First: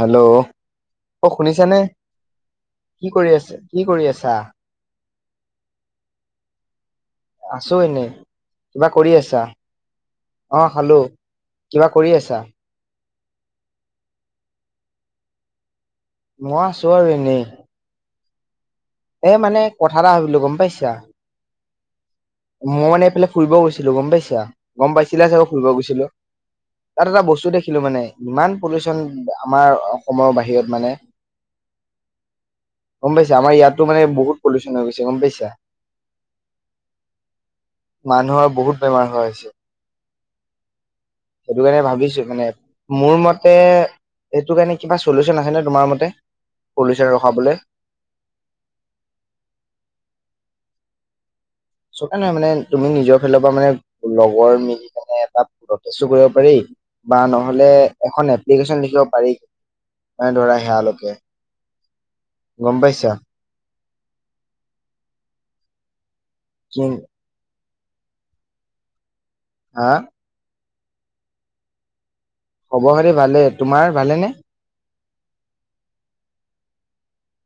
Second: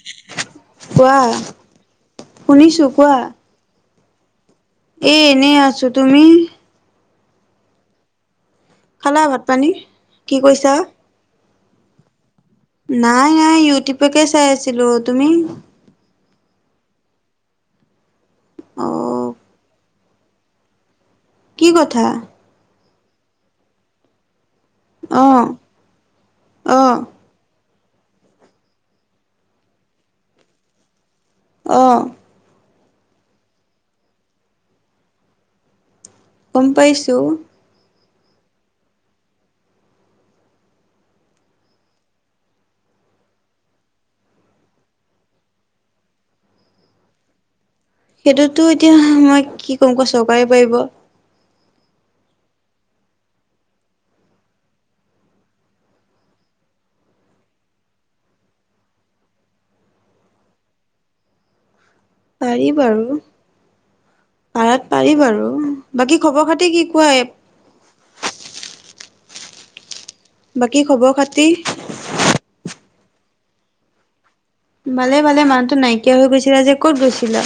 Hello, কোৱা অ, শুনিছানে? শুনিছো কি কোৱা কৰি আছে? কি কৰি আছে? আছা এ, এনেই আছো। তুমি? আছো এনেই। খালা ভাত পানী? কি কৈছা? খালো কিবা কৰি আছা? নাই, নাই, ইউটিউবকে চাই আছিলো, তুমি? মই আছো, আৰু এনে। অ এ, মানে কথা, এটা ভাবিলো গম পাইছা। কি কথা? মই মানে এইফালে ফুৰিব গৈছিলো, গম পাইছা। গম অ পাইছিলে চাগে, ফুৰিব গৈছিলো, অ তাত এটা বস্তু দেখি দেখিলো মানে, ইমান পল্লিচন আমাৰ অসমৰ বাহিৰত মানে অ' গম পাইছা, আমাৰ ইয়াতো মানে, বহুত পলিউচন হৈ গৈছে, গম পাইছা। গম পাইছোঁ। মানুহৰ বহুত বেমাৰ হোৱা হৈছে। সেইটো কাৰণে ভাবিছো মানে, মোৰ মতে সেইটো কাৰণে কিবা চলিউচন আছে নে, তোমাৰ মতে পল্লিউছন ৰখাবলৈ? সেইটোতো এতিয়া মই কি কম, অকল চৰকাৰে পাৰিব। চৰকাৰ নহয়, মানে তুমি নিজৰ ফালৰ পৰা মানে, লগৰ মিলি কেনে এটা প্ৰতেষ্ট পাৰি, বা নহলে এখন এপ্লিকেশন লিখিব পাৰি, মানে ধৰা সেয়ালৈকে। পাৰি গম বাৰু। পাইছা। পাৰাত পাৰি, বাৰু বাকী খবৰ খাতি কি কোৱা, এ, হা? বাকী খবৰ খাতি? খবৰ খাতি ভালে তোমাৰ ভালে নে? ভালে, ভালে মানুহটো নাইকিয়া হৈ গৈছিলা যে, ক'ত গৈছিলা?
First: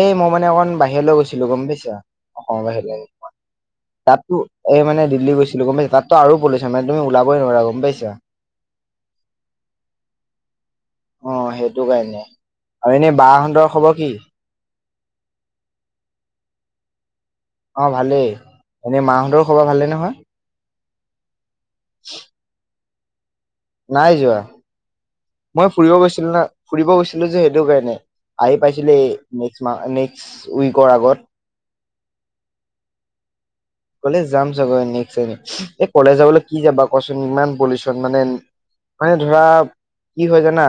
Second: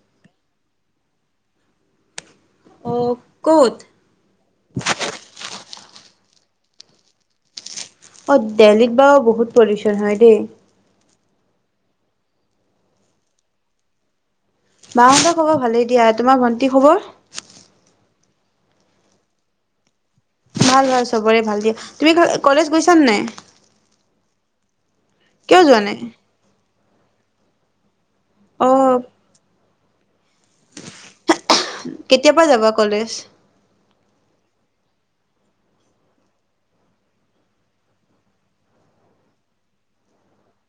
এই মই মানে অকণমান, বাহিৰলৈ গৈছিলো গম পাইছা। অসমৰ অ বাহিৰে, ক'ত তাতো এই মানে, দিল্লী গৈছিলো, গম পাইচা তাত তাতটো আৰু পলিউচন মানে তুমি উলাবই, নোৱাৰা গম পাইছা। অ' দিল্লীত বাৰু বহুত, পলিউচন হয় দেই। অ' সেইটো কাৰণে আৰু এনে বা হতঁৰ খবৰ কি? বাহঁতৰ খবৰ ভালেই দিয়া, তোমাৰ ভণ্টি খবৰ? অ' ভালেই। এনেই মাহঁতৰ খবৰ ভালে নহয়? ভাল ভাল চবৰে ভাল দিয়া। তুমি কলেজ গৈছ [unintelligible] নাই যোৱা। মই যোৱা নাই ফুৰিব গৈছিলো না। ফুৰিব গৈছিলো যে সেইটো কাৰণে। আহি অ পাইছিলে এ। [unintelligible] কেতিয়াৰ পৰা যাবা কলেজ? এ, যাম চাগৈ নেক্সট [unintelligible] এই কলেজ যাবলৈ কি যাবা কচোন ইমান পলিউচন মানে মানে ধৰা কি হয় জানা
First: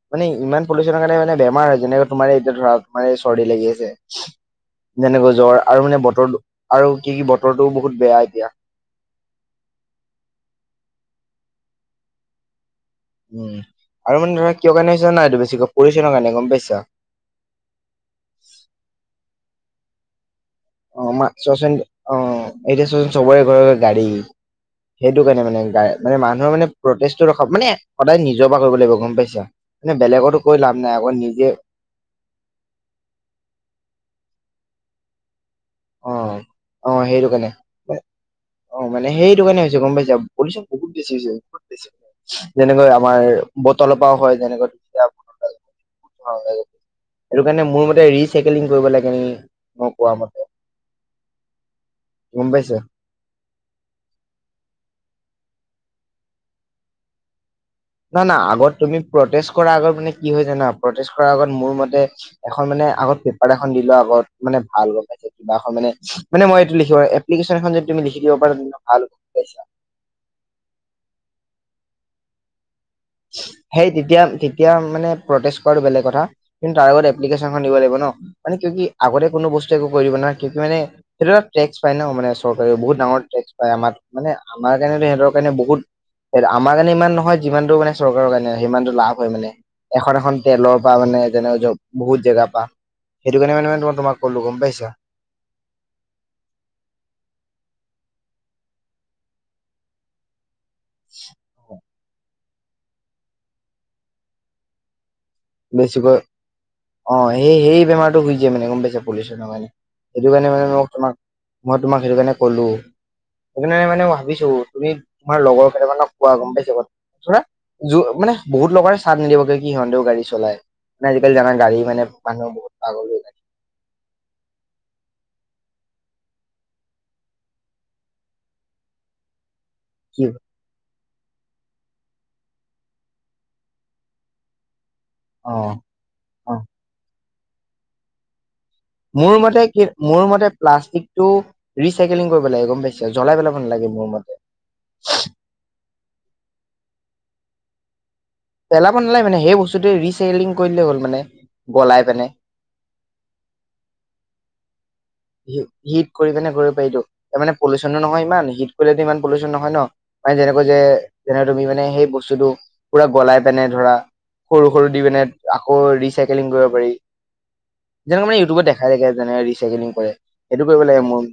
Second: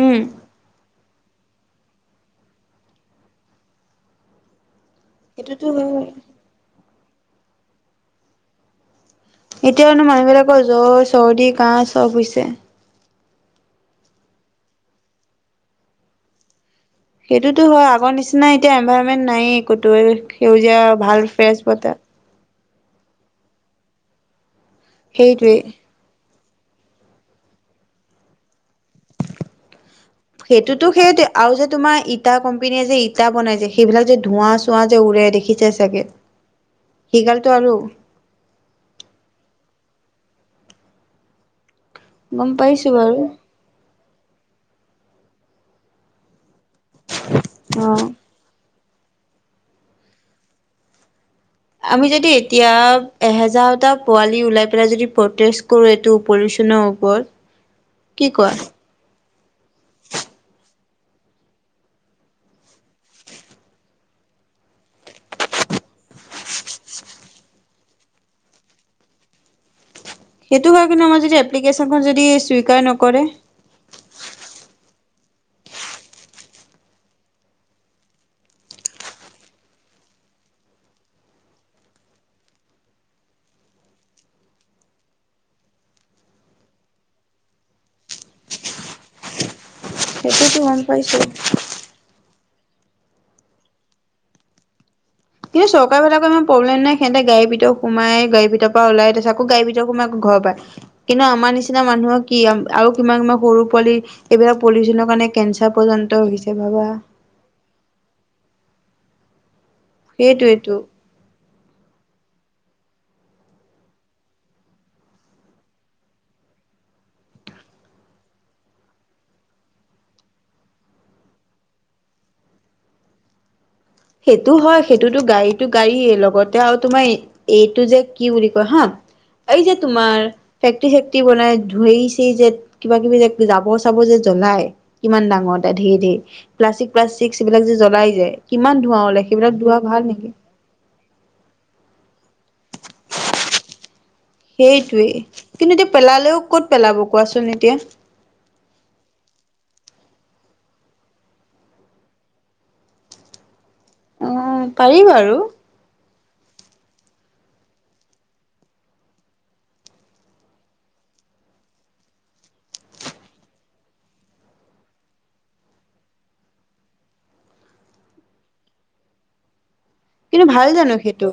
উম মানে ইমান পলিউচনৰ কাৰণে মানে বেমাৰ হয় যেনেকোৱা তোমাৰ এতিয়া ধৰা তোমাৰ চৰ্দি লাগি আছে। যেনেকৈ জ্বৰ সেইটোতো আৰু মানে হয় বতৰটো আৰু কি কি বতৰটোও বহুত বেয়া এতিয়া। এতিয়াওনো মানুহবিলাকৰ জ্বৰ চৰ্দি কাহ চব হৈছে। উম, আৰু মানে ধৰা কিয় কাৰণে হৈছে যানা এইটো বেছিকৈ পলিউচনৰ কাৰণে গম পাইছা। সেইটোতো হয় আগৰ নিচিনা এতিয়া এনভাৰনমেন্ট নায়ে। কটোইয়ে সেউজীয়া অ ভাল ফ্ৰেছ চোৱাচোন বতাহ। অ এতিয়া চোৱাচোন চবৰে ঘৰে-ঘৰে গাড়ী। সেইটো কাৰণে সেইটোৱে মানে [unintelligible] মানে মান নহয় মানে প্ৰতেচটো ৰখাব মানে সদায় নিজৰ পৰা কৰিব লাগিব গম পাইছা। মানে বেলেগতো কৈ লাভ সেইটোতো নাই আকৌ সেইটোয়ে নিজে আৰু যে তোমাৰ ইটা কোম্পনীয়ে যে ইটা বনাই যে সেইবিলাক যে ধোৱা চোৱা যে উৰে দেখিছে চাগে অ', অ' সেইটো কাৰণে সিগালটো আৰু অ' মানে সেইটো কাৰণে হৈছে গম পাইছা পুলিচা বহুত বেছি হৈছে। গম যেনেকৈ পাইছো আমাৰ বাৰু বটল কোৱা হয় যেনেকুৱা [unintelligible] সেইটো কাৰণে মোৰ মতে অ'। ৰিচাইকেলিং কৰিব লাগে নি [unintelligible] মই কোৱা মতে। আমি যদি গম এতিয়া পাইছা। এহেজাৰটা পোৱালি ওলাই পেলাই যদি কৰ এইটো পলিচনৰ ওপৰত। কি না-না কোৱা? আগত তুমি প্ৰটেচ কৰাৰ আগত মানে কি হয় জানা প্ৰটেচ কৰাৰ আগত মোৰ মতে এখ মানে আগত পেপাৰ এখন দিলোৱা আগত মানে ভাল পাইছে কিবা এখন মানে মানে মই এইটো লিখিব এপ প্লিকেশন এখন যদি তুমি লিখি দিব পাৰা তেনে ভাল হৈছা। সেটো হয় কিন্তু আমা যদি এপ্লিকেশ্যনখন যদি স্বুইকাৰ নক হেই তেতিয়া তে তিয়া মানে প্ৰটেচ কৰাটো বেলেগ কথা কিন্তু তাৰ আগত এপ্লিকেশ্যনখন দিব লাগিব ন। মানে কিউকি আগতে কোনো বস্তু একো কইব নৱাই কিউকি মানে হেটো টেক্স পায় ন মানে চৰকাৰেও বহুত ডাঙৰ টেক্স পায় আমাৰ মানে আমাৰ কাৰণেতো সিহতৰ কাৰণে বহুত, আমাৰ কাণে ইমান নহয় যিমানটো মানে চৰকাৰ কাৰণে হিমানতটো লাভ হয় মানে। এখন-এখন সেইটোতো গম তেলৰ পা পাইছো। মানে যেনেৱ যৌপ বহুত জেগা পা সেইটো কাৰণে মানে-মানে তোমা-তোমাক ক'লো গম পাইছা। কিন্তু চৰকাৰবিলাকৰ ইমান প্ৰবলেম নাই সেহতে গাড়ী ভিতৰত সোমাই, গাড়ী ভিতৰৰ পা ওলাই তাপিছত আকৌ গাড়ী ভিতৰত সোমাই আকৌ ঘৰ পায়। কিন্তু আমাৰ নিচিনা মানুহৰ কি আ-আও কিমান- কিমান সৰু পোৱালি এবিলাক পলিথিনৰ কাৰণে কেঞ্চাৰ পৰ্যন্ত বেছিকৈ হৈছে ভাবা অ' সেই সেই বেমাৰটো হই যায় মানে। গম পাইছ? পলিউচন কাৰণে এইটো কাৰণে মানে সেইটোৱেটো। মই তোমাক মই তোমাক সেইটো কাৰণে ক'লো সেইকাৰণে মানে ভাবিছো, তুমি তোমাৰ লগৰ কেইটা মানক কোৱা। গম পাইচা? ধৰা মানে বহুত লগে ও চাদ নিদিবগে কি সিহঁতেও গাড়ী চলাই। মানে আজিকালি জানাই গাড়ী কাৰণে মানুহ বহুত পাগল হৈ থাকে। সেইটো হয়, সেইটোতো গাড়ীটো গাড়ীয়ে লগতে আৰু তোমাৰ এইটো যে কি বুলি কয় হা। এই যে তোমাৰ কি তি শেক্তি বনাই ধুইচি যে কিবা কিবি যে জাব চাব যে জ্বলাই। কিমান অ ডাঙৰতে ধেঢে অ প্লাষ্টিক-প্লাষ্টিক টিকচ এইবিলাক যে জ্বলাই যে। ইমান মোৰ মতে কি, মোৰ মতে প্লাষ্টিক টো ৰিচাইকেলিং কৰিব লাগে গম পাইছে। জ্বলাই পেলাব নালাগে মোৰ মতে সেইটোৱেই কিন্তু এতিয়া পেলালেও ক'ত পেলাব কোৱাচোন এতিয়া? পেলাব নালাগে মানে হে বস্তুটোৱে ৰিচাইকেলিং কৰি দিলেই হ'ল মানে গলাই পেনে। অ পাৰি বাৰু। হি- হিট কৰি পেনে কৰিব পাৰি টো, তা মানে পলিচনো নহয় ইমান, হিট কৰিলেটো ইমান পলোচন নহয় ন। মানে যেনেকৈ যে-যেনে তুমি মানে সেই বস্তুটো পুৰা গলাই পেনে ধৰা সৰু সৰু দি পেনে আকৌ ৰিচাইকেলিং কৰিব পাৰি। যেনেকে মানে ইউটিউবত দেখাইগে যেনে ৰিচাইকেলিং কয়। কিন্তু ভাল জানো সেইটো?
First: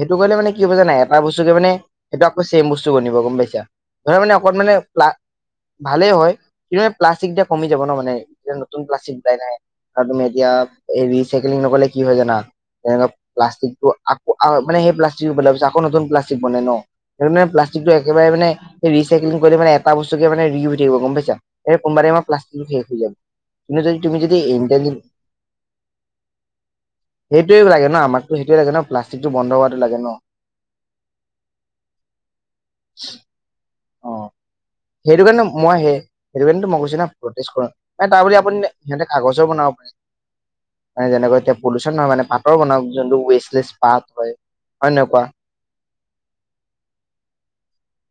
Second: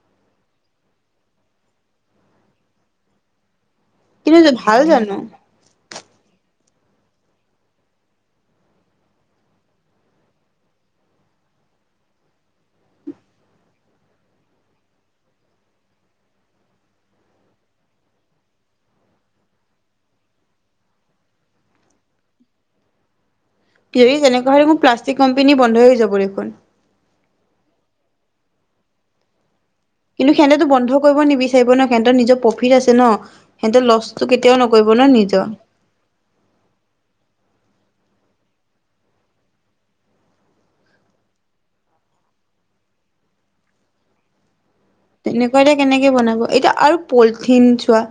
হেটো কৰিলেল মানে কি হ'ব জানে, এটা বস্তুকে মানে, সেটো আকৌ চেম বস্তু বনিব গম পাইছা। কিন্তু ভাল জানো? ভালে হয় কিন্তু মানে প্লাষ্টিক যে কমি যাব ন মানে এতিয়া নতুন প্লাষ্টিক [unintelligible] আও তুমি এতিয়া এ ৰিচাইকেলিং নকলে কি হয় জানা? প্লাষ্টিকটো আকৌ আ-মানে হে প্লাষ্টিক ৰূপত লৈ গৈছে, আকৌ নতুন প্লাষ্টিক বনাই ন। হেতুনে প্লাষ্টিকটো একেবাই মানে হে ৰিচাইকেলিং কইলে মানে এটা বস্তুকে মানে ৰি ইউ হৈ থাকিব গম পাইছা। হে কোনোবা টাইম প্লাষ্টিক শেষ হৈ যাব। কিন্তু যদি কেবি তুমি যদি কেনেকুৱা হ'লে এবো ইণ্টেলি প্লাষ্টিক কোম্পেনী বন্ধ হৈ যাব দেখোন। হেটোৱে লাগে না, আমাকতো হেটোৱে লাগে ন প্লাষ্টিকটো বন্ধ হোৱা কিন্তু সেহতো বন্ধ কৰিব নিবিচাৰিব ন সহতৰ নিজৰ প্ৰফিট আছে নহ অ লছটো কেতিয়াও নকৰিব ন সেইটো কাৰণে নিজৰ চোৱা বদলি আপুনি কাগজৰ বনাব পাৰিব। কেনেকৈ এতিয়া পলোচন নহয়মানে পাতৰ বনাওক জুনত, তেনেকুৱা এতিয়া কেনেকে বনাব এতিয়া আৰু পলিথিন চোৱা,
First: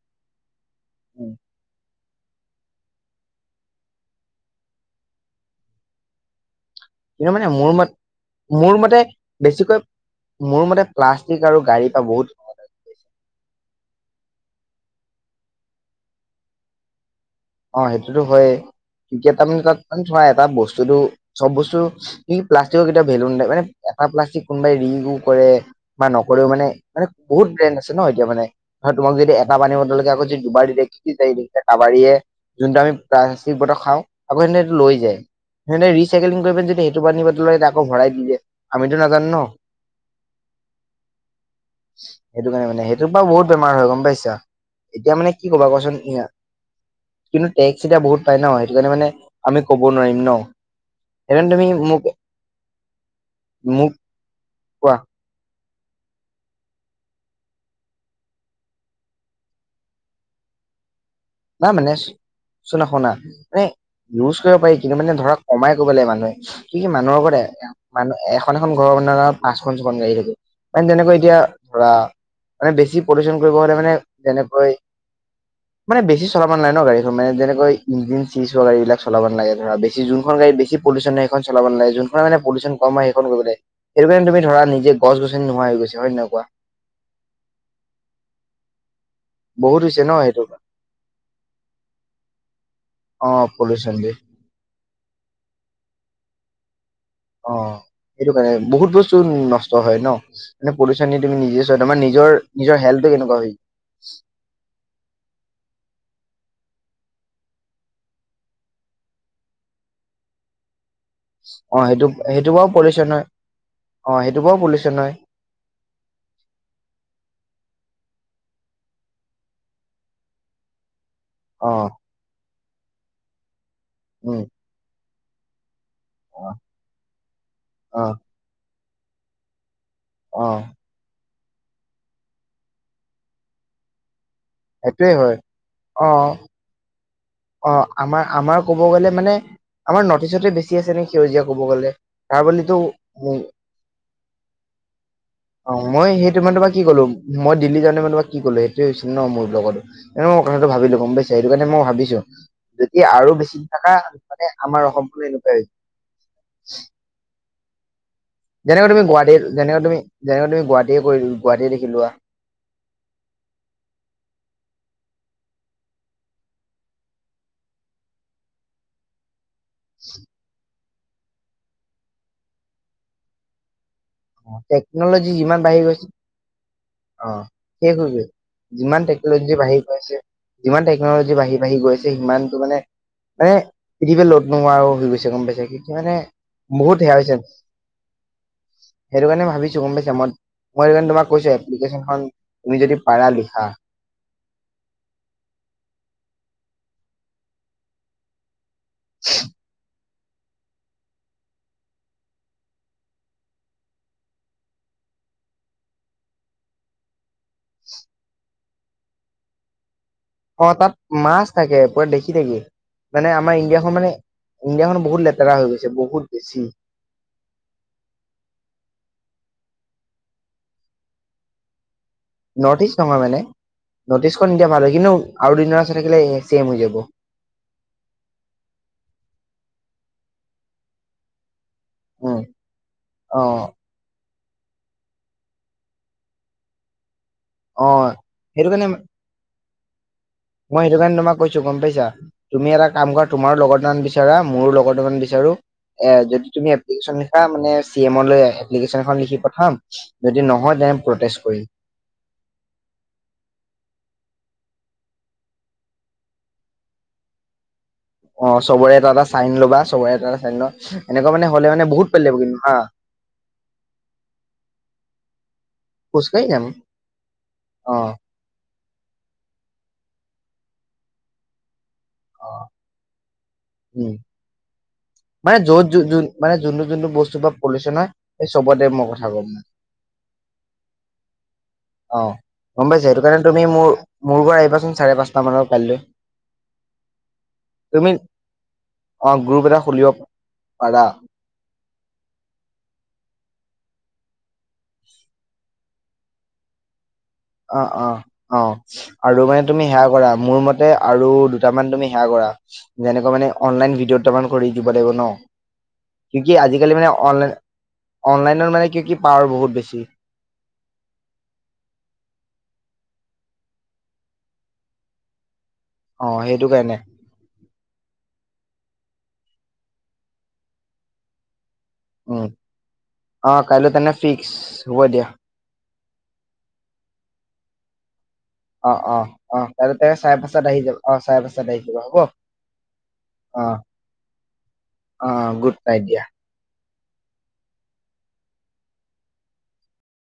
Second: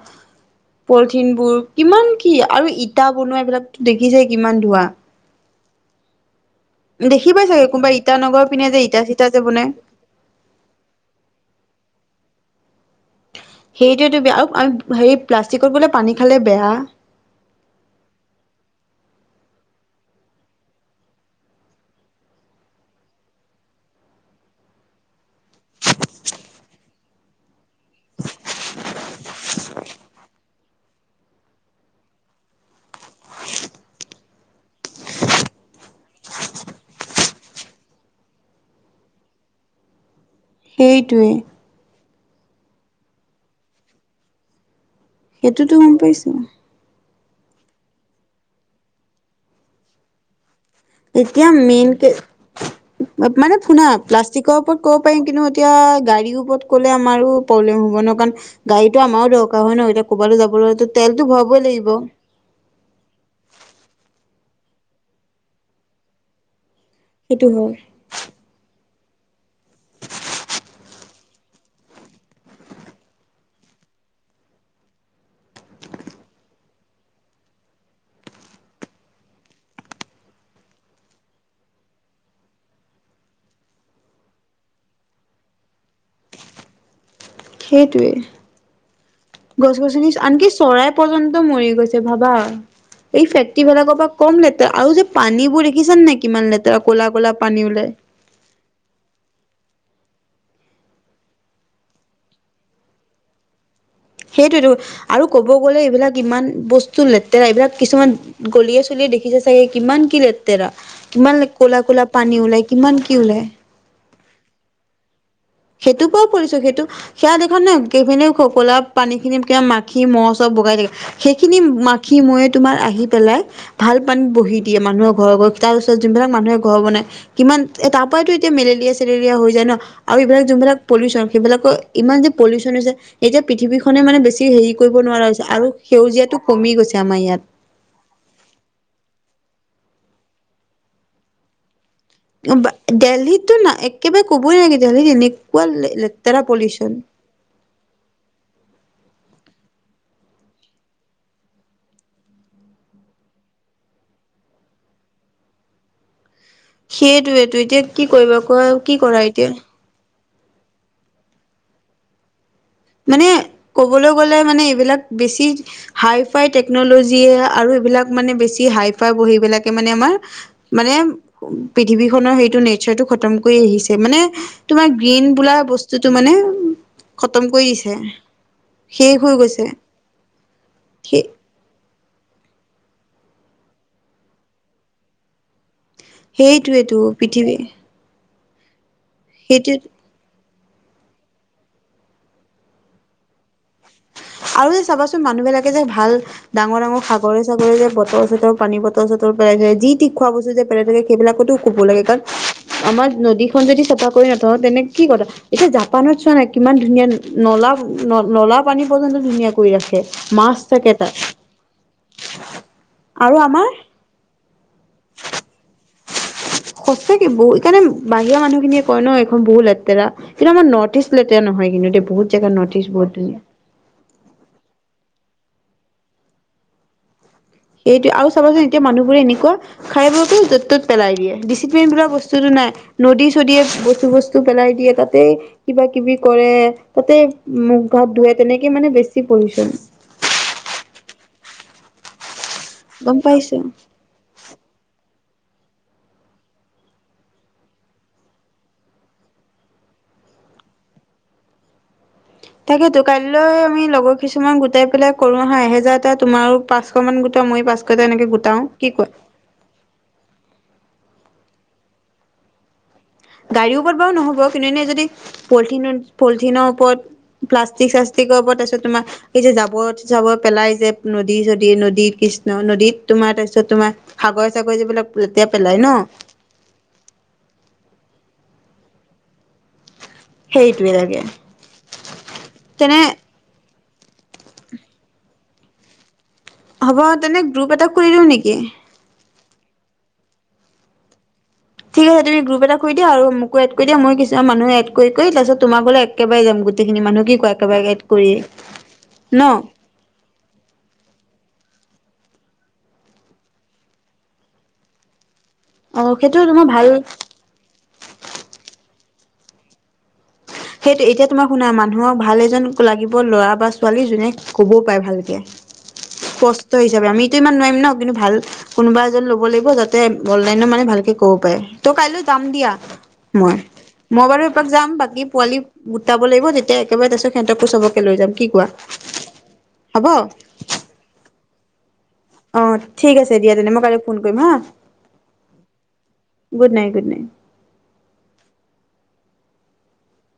পলিথিনবোৰ কিমান কি? কি আৰু ইটা বনোৱা এইবিলাকো দেখিছে কিমান ধুৱা। কিন্তু পাই মানে চাগে মোৰ কোনোবা ইটানগৰৰ মতে পিনে যে মোৰ ইটা মতে চিটা যে বনাই বেছিকৈ মোৰ মতে প্লাষ্টিক আৰু গাড়ীৰ পৰা বহুত, সেইটোয়ো বেয়া আৰু হেৰি প্লাষ্টিকত বোলে পানী খালে বেয়া। অ' সেইটোতো হয় এতিয়া তাৰ মানে তাত চোৱা কি তাৰমানে তাতে ধৰা এটা বস্তুতটো চব বস্তু কি প্লাষ্টিকৰ কেতিয়া ভেলু নদায় মানে এটা প্লাষ্টিক কোনোবাই ৰি ৰু কৰে বা নকৰেও মানে মানে বহুত ব্ৰেণ্ ন এতিয়া মানে, তোমাক যদি এটা পানী বদলকে আকৌ যদি দুবাৰ দি দিয়ে কি বিচাৰিব ধৰা কবাৰীয়ে। যোনটো আমি প্লাষ্টিক বতৰ খাওঁ আকৌ সেহনেটো লৈ যায় স ৰিচাইকিং কৰিব পেলাই যদি সেইটো পানী বটল যদি আকৌ ভৰাই দি যে আমিতো নাজানো ন, সেইটোৱে, সেইটো কাৰণে মানে সেইটোক পৰা বহুত বেমাৰ হয় গম পাইছা। এতিয়া মানে কি ক'বা সেইটোতো গম কোৱাচোন পাইছো। কিন্তু টেক্স এতিয়া বহুত পাই ন সেইটো কাৰণে মানে আমি ক'ব নোৱাৰিম ন এতিয়া সেইকাৰণে তুমি মেইন মোক কে মানে, শুনা মোক প্লাষ্টিকৰ ওপৰত কোৱা ক'ব পাৰিম কিন্তু এতিয়া গাড়ীৰ ওপৰত'লে আমো প্ৰব্লেম হ'ব ন কাৰণ গাড়ীতটো আমাৰো দৰকাৰ হয় ন এতিয়া ক'ৰবালৈ যাবলৈটো না মানে শুনা শুনা মানে ইউজ কৰিব পাৰি কিন্তু মানে ধৰা কমাই কৰিব লাগে মানুহে, কি কি মানুহৰ আতে সেইটো হয়। মানুহ এখন এখন ৰ পাঁচখন ছখন গাড়ী থাকে মানে তেনেকৈ এতিয়া ধৰা মানে বেছি পলিশন কৰিব হলে মানে যেনেকৈ, মানে বেছি চলাব নাগ ন গাড়ীখন মানেনেক ই্জিন চিজ হোৱা গাড়ীবিল চলাব নালাগে ধৰা বেছি যোনখন গাড়ী বেছ পিউ্যন হয় সেইখন চলাব নাগে যোনখননৰ মানে পলিউ্যন কম সেইখন কৰিব লাগে সেইটো কাৰণে তুমি ধৰা নিজে গছনি নোহোৱা হৈ গৈছে হয় নকুৱা সেইটোৱেই, গছ বহুত হৈছে গছনি ন সেইটো আনকি চৰাই পৰ্যন্ত মৰি গৈছে ভাবা, উম। এই অ ফেক্টৰ পলিউচন বিলাকৰ পৰা যে কম লেতে আৰু যে পানীবোৰ দেখিছানে নেকি? কিমান লে অ' সেইটো কাৰণে বহুত বস্তু নষ্ট। হয় ন মানে পলিশ্যন তুমি নিজে চ তোমাৰ নিজৰ নিজৰ হেল্থটো কেনেকুৱা হয়। সেইটোতো আৰু ক'ব গ'লে এইবিলাক ইমান বস্তু, বস্তু লেতেৰা এইবিলাক কিছুমান গলিয়ে চলিয়ে দেখিছে চাগে কিমান কি লেতেৰা? কিমান অ ক'লা ক'লা সেইটো পানী সেইটো ওলাই বাৰু কিমান পলিউচন কি হয় ওলাই। অ' সেইটো পৰা ও পৰিউচন হয়। সেইটোৰ পৰাও পৰিছো, সেইটো সেয়া দেখানাই সেইখিনি কোলা পানী খিনি মাখি মহ চব বগাই থাকে। সেইখিনি অ মাখি ময়ে তোমাৰ আহি পেলাই, ভাল পানীত উম বহি দিয়ে মানুহক [unintelligible] ত যোনবিলাক অ মানুহে ঘৰ বনাই, কিমান এ অ তাৰ পৰাইটো এতিয়া মেলেৰিয়া চ মেলেৰিয়া হৈ যায় ন। আৰু এইবিলাক অ যোনবিলাক পলিউচন। সেইবিলাকৰ ইমান যে পলিউচন হৈছে, এই যে পৃথিৱী খনে মানে বেছি হেৰি কৰিব সেইটোৱে নোৱাৰা হয় হৈছে, আৰু অ সেউজীয়াটো কমি গৈছে। আমাৰ ইয়াত অ' আমাৰ, আমাৰ ক'ব গলে মানে আমাৰ নৰ্থ ইষ্টটে বেছি আছে নেকি, সেউজীয়া ক'ব গ'লে। তাৰ বুলিতো, মোৰ, দেলহিততো না একেবাৰে ক'বই নালাগে দেলহিত এনেকুৱা অ' মই সেই লেতেৰা তোমাক, মই কি পলিউচন কলো, মই দিল্লী যাওঁতে মই তোমাক কি কলো এইটোয়ে হৈছিল ন, মোৰ। লগত, এই মই কথাটো ভাবিলো গম পাইছে, সেইটো কাৰণে মই ভাবিছোঁ। যদি আৰু বেছি থাকা, মানে আমাৰ অসমখনো এনেকুৱাই হৈ যাব। সেইটোৱেই। তো এতিয়া কি কৰিবা কোৱা যেনেকুৱা কি তুমি কৰা গুৱাহাটীৰ, এতিয়া যেনেকা তুমি যেনেকা তুমি গুৱাহাটীয়ে কৰি, গুৱাহাটীয়ে দেখি লোৱা। মানে ক'বলৈ গলে, মানে এইবিলাক বেছি হাই ফাই টেকনলজিয়ে। আৰু এইবিলাক মানে বেছি হাই ফাই বহি বিলাক। মানে আমাৰ [inaudible] মানে পৃথিৱীখনৰ সেইটো নেচাৰ টো খতম কৰি আহিছে। মানে তোমাৰ গ্ৰীণ টেকন'লজি বোলা যিমান বাঢ়ি গৈছে বস্তুটো মানে। অ খতম।। কৰি দিছে শেষ হৈ গৈছে যিমান শেষ হৈ টেকন'লজি গৈছে বাঢ়ি গৈ আছে। যিমান সেই টেকনলজি বাঢ়ি বাঢ়ি।। গৈছে সিমানতো মানে মানে পৃথিৱাে লৌদ নোহোৱা হৈ গৈছে। গম পাইছে কি।। কি মানে বহুত সেইটোৱেতো সেয়া হৈছে পৃথিৱী। সেইটো কাৰণে ভাবিছো গম পাইছা মই।। মই সেই কাৰণে তোমাক কৈছোৱে, এপ্লিকেচন খন তুমি যদি পাৰা লিখা। আৰু যে চাবাচোন, মানুহবিলাকে যে ভাল ডাঙৰ ডাঙৰ সাগৰে চাগৰে যে বটল চটল পানী বটল চটল পেলাই যে যি টি খোৱা বস্তু যে পেলাই থাকে সেইবিলাকতো কব লাগে, কাৰণ আমাৰ নদীখন যদি চাফা কৰি নথওঁ, তেনে কি কথা, এতিয়া জাপানত চোৱা না কিমান ধুনীয়া নলা ন নলা পানী পৰ্যন্ত ধুনীয়া কৰি ৰাখে। মাছ অ', থাকে তাত মাছ থাকে, পুৰা দেখি থাকে, মানে আমাৰ ইণ্ডিয়াখন মানে ইণ্ডিয়াখন বহুত লেতেৰা হৈ গৈছে, বহুত বেছি সঁচাকে বহু সেইকাৰণে বাহিৰা মানুহখিনিয়ে কয় ন এইখন বহু লে লেতেৰা কিন্তু আমাৰ নৰ্থ ইষ্ট লেতেৰা নহয় কিন্তু দে। নৰ্থ ইষ্ট নহয় মানে, নৰ্থ ইষ্টখন [unintelligible] ভাল হয় কিন্তু আৰু দুদিন মানৰ [unintelligible] থাকিলে এ চেম হৈ যাব সেইটোৱে আৰু চাবাচোন এতিয়া মানুহবোৰে এনেকুৱা খাই বোৰতো য'ত ত'ত পেলাই দিয়ে দি দিচিল্পেন বোলা বস্তুটো নাই, নদী অ চদিয়ে বস্তু বচ পেলাই দিয়ে তাতেই, কিবা কিবি কৰে, তাতেই অ মুখ হাত ধুৱাই, সেইটো তেনেকে কাৰণে মানে বেছি প্ৰয়োজন। মই সেইটো কাৰণে তোমাক কৈছো, গম পাইছা? তুমি এটা কাম গম কৰা পাইছো তোমাৰ লগৰ [unintelligible] বিচাৰা। মইয়ো লগতে মানে বিছাৰো, এ যদি তুমি এপ্লিকেচন লিখা মানে চি এ মলৈ এপ্লিকেচন এখন লিখি পথাম, যদি নহয়, তে প্ৰতেচ কৰিম। তাকেতো কাইলৈ আমি লগৰ কিছুমান গোটাই পেলাই কৰো আহা, এহেজাৰ এটা তোমাৰো পাঁচশ মান গোটা মইয়ো পাঁচ অ', চবৰে এটা এটা চাইন লবা, চবৰে এটা এটা চাইন ল এনেকুৱা মানে হলে মান বহুত [unintelligible] লাগিব কিন্তু হা। গাড়ীৰ ওপৰত বাৰু নহ'ব, কিন্তু এনে যদি পলথিনত খোজকাঢ়ি যাম পলিথিনৰ ওপৰত প্লাষ্টিক অ চাষ্টিকৰ ওপৰত তাৰপিছত তোমাৰ এই যে জাৱৰত জাবৰ পেলাই যে, নদী চদী নদী অ কৃষ্ণ নদীত তোমাৰ তা পিছত তোমাৰ উম সাগৰ চাগৰ যিবিলাক লেতেৰা মানে পেলাই ন। পলিউশ্যনে, এ চবতে মই কথা ক'ম। সেইটোৱে লাগে অ' গম তেনে পাইছো, সেইটো কাৰণে তুমি মোৰ মোৰ ঘৰ আহিবাচোন, চাৰে পাঁচটা মানৰ কাইলৈ। হ'ব তেনে গ্ৰুপ এটা তুমি কৰি দিও নেকি? অ' গ্ৰুপ এটা খুলিব পাৰা। ঠিক আছে তুম গ্ৰুপ এটা কৰি দিয়া, আৰু মোকো এড কৰি দিয়া মই কিছুমান মানু মানে এড কৰি কৰি তাৰিছত তোমাকো একে একেবাৰে যাম, গোটেইখিনি মানুহ কি কোৱা অ', একেবাৰে এড অ', কৰিয়ে অ', আৰু ন মানে তুমি সেয়া কৰা, মোৰ মতে আৰু দুটামান তুমি হেয়া কৰা যেনেকুৱা মানে অনলাইন ভিডিঅ' দুটামান কৰি দিব লাগিব ন। অ সেইটো কি কি তোমাৰ আজিকালি ভাল মানে অনলাইন অনলাইনৰ মানে কি কি পাৱাৰ বহুত বেছি। সেইটো এতিয়া তোমাৰ শুনা মানুহক ভাল এজন লাগিব ল'ৰা বা ছোৱালী যোনে কবও পাৰে ভালকে। অ সেইটো স্পষ্ট কাৰণে হিচাপে আমিতো ইমান নোৱাৰিম ন কিন্তু ভাল কোনোবা যেন ল'ব লাগিব যাতে অনলাইন মানে ভালকে ক'ব পাৰে। ত' কাইলৈ যাম উম দিয়া। অ মই কাইলৈ তেনে মই বাৰু ফিক্স এপাক যাম। হ'ব কি দিয়া পোৱালি গটাব লাগিব যেতিয়া একেবাৰোৰপিছতিহঁতকো চবকে লৈ যাম। কি কোৱা? অ' অ 'অ 'তা হ'ব তাতে চাৰে পাচতা আহি যাবা অ চাৰে পাচতা। [unintelligible] অ', ঠিক আছে দিয়া তেনে, মই কাইলে ফোন কৰিম হা। অ গুড নাইট দিয়া গুড নাইট, গুড নাইট।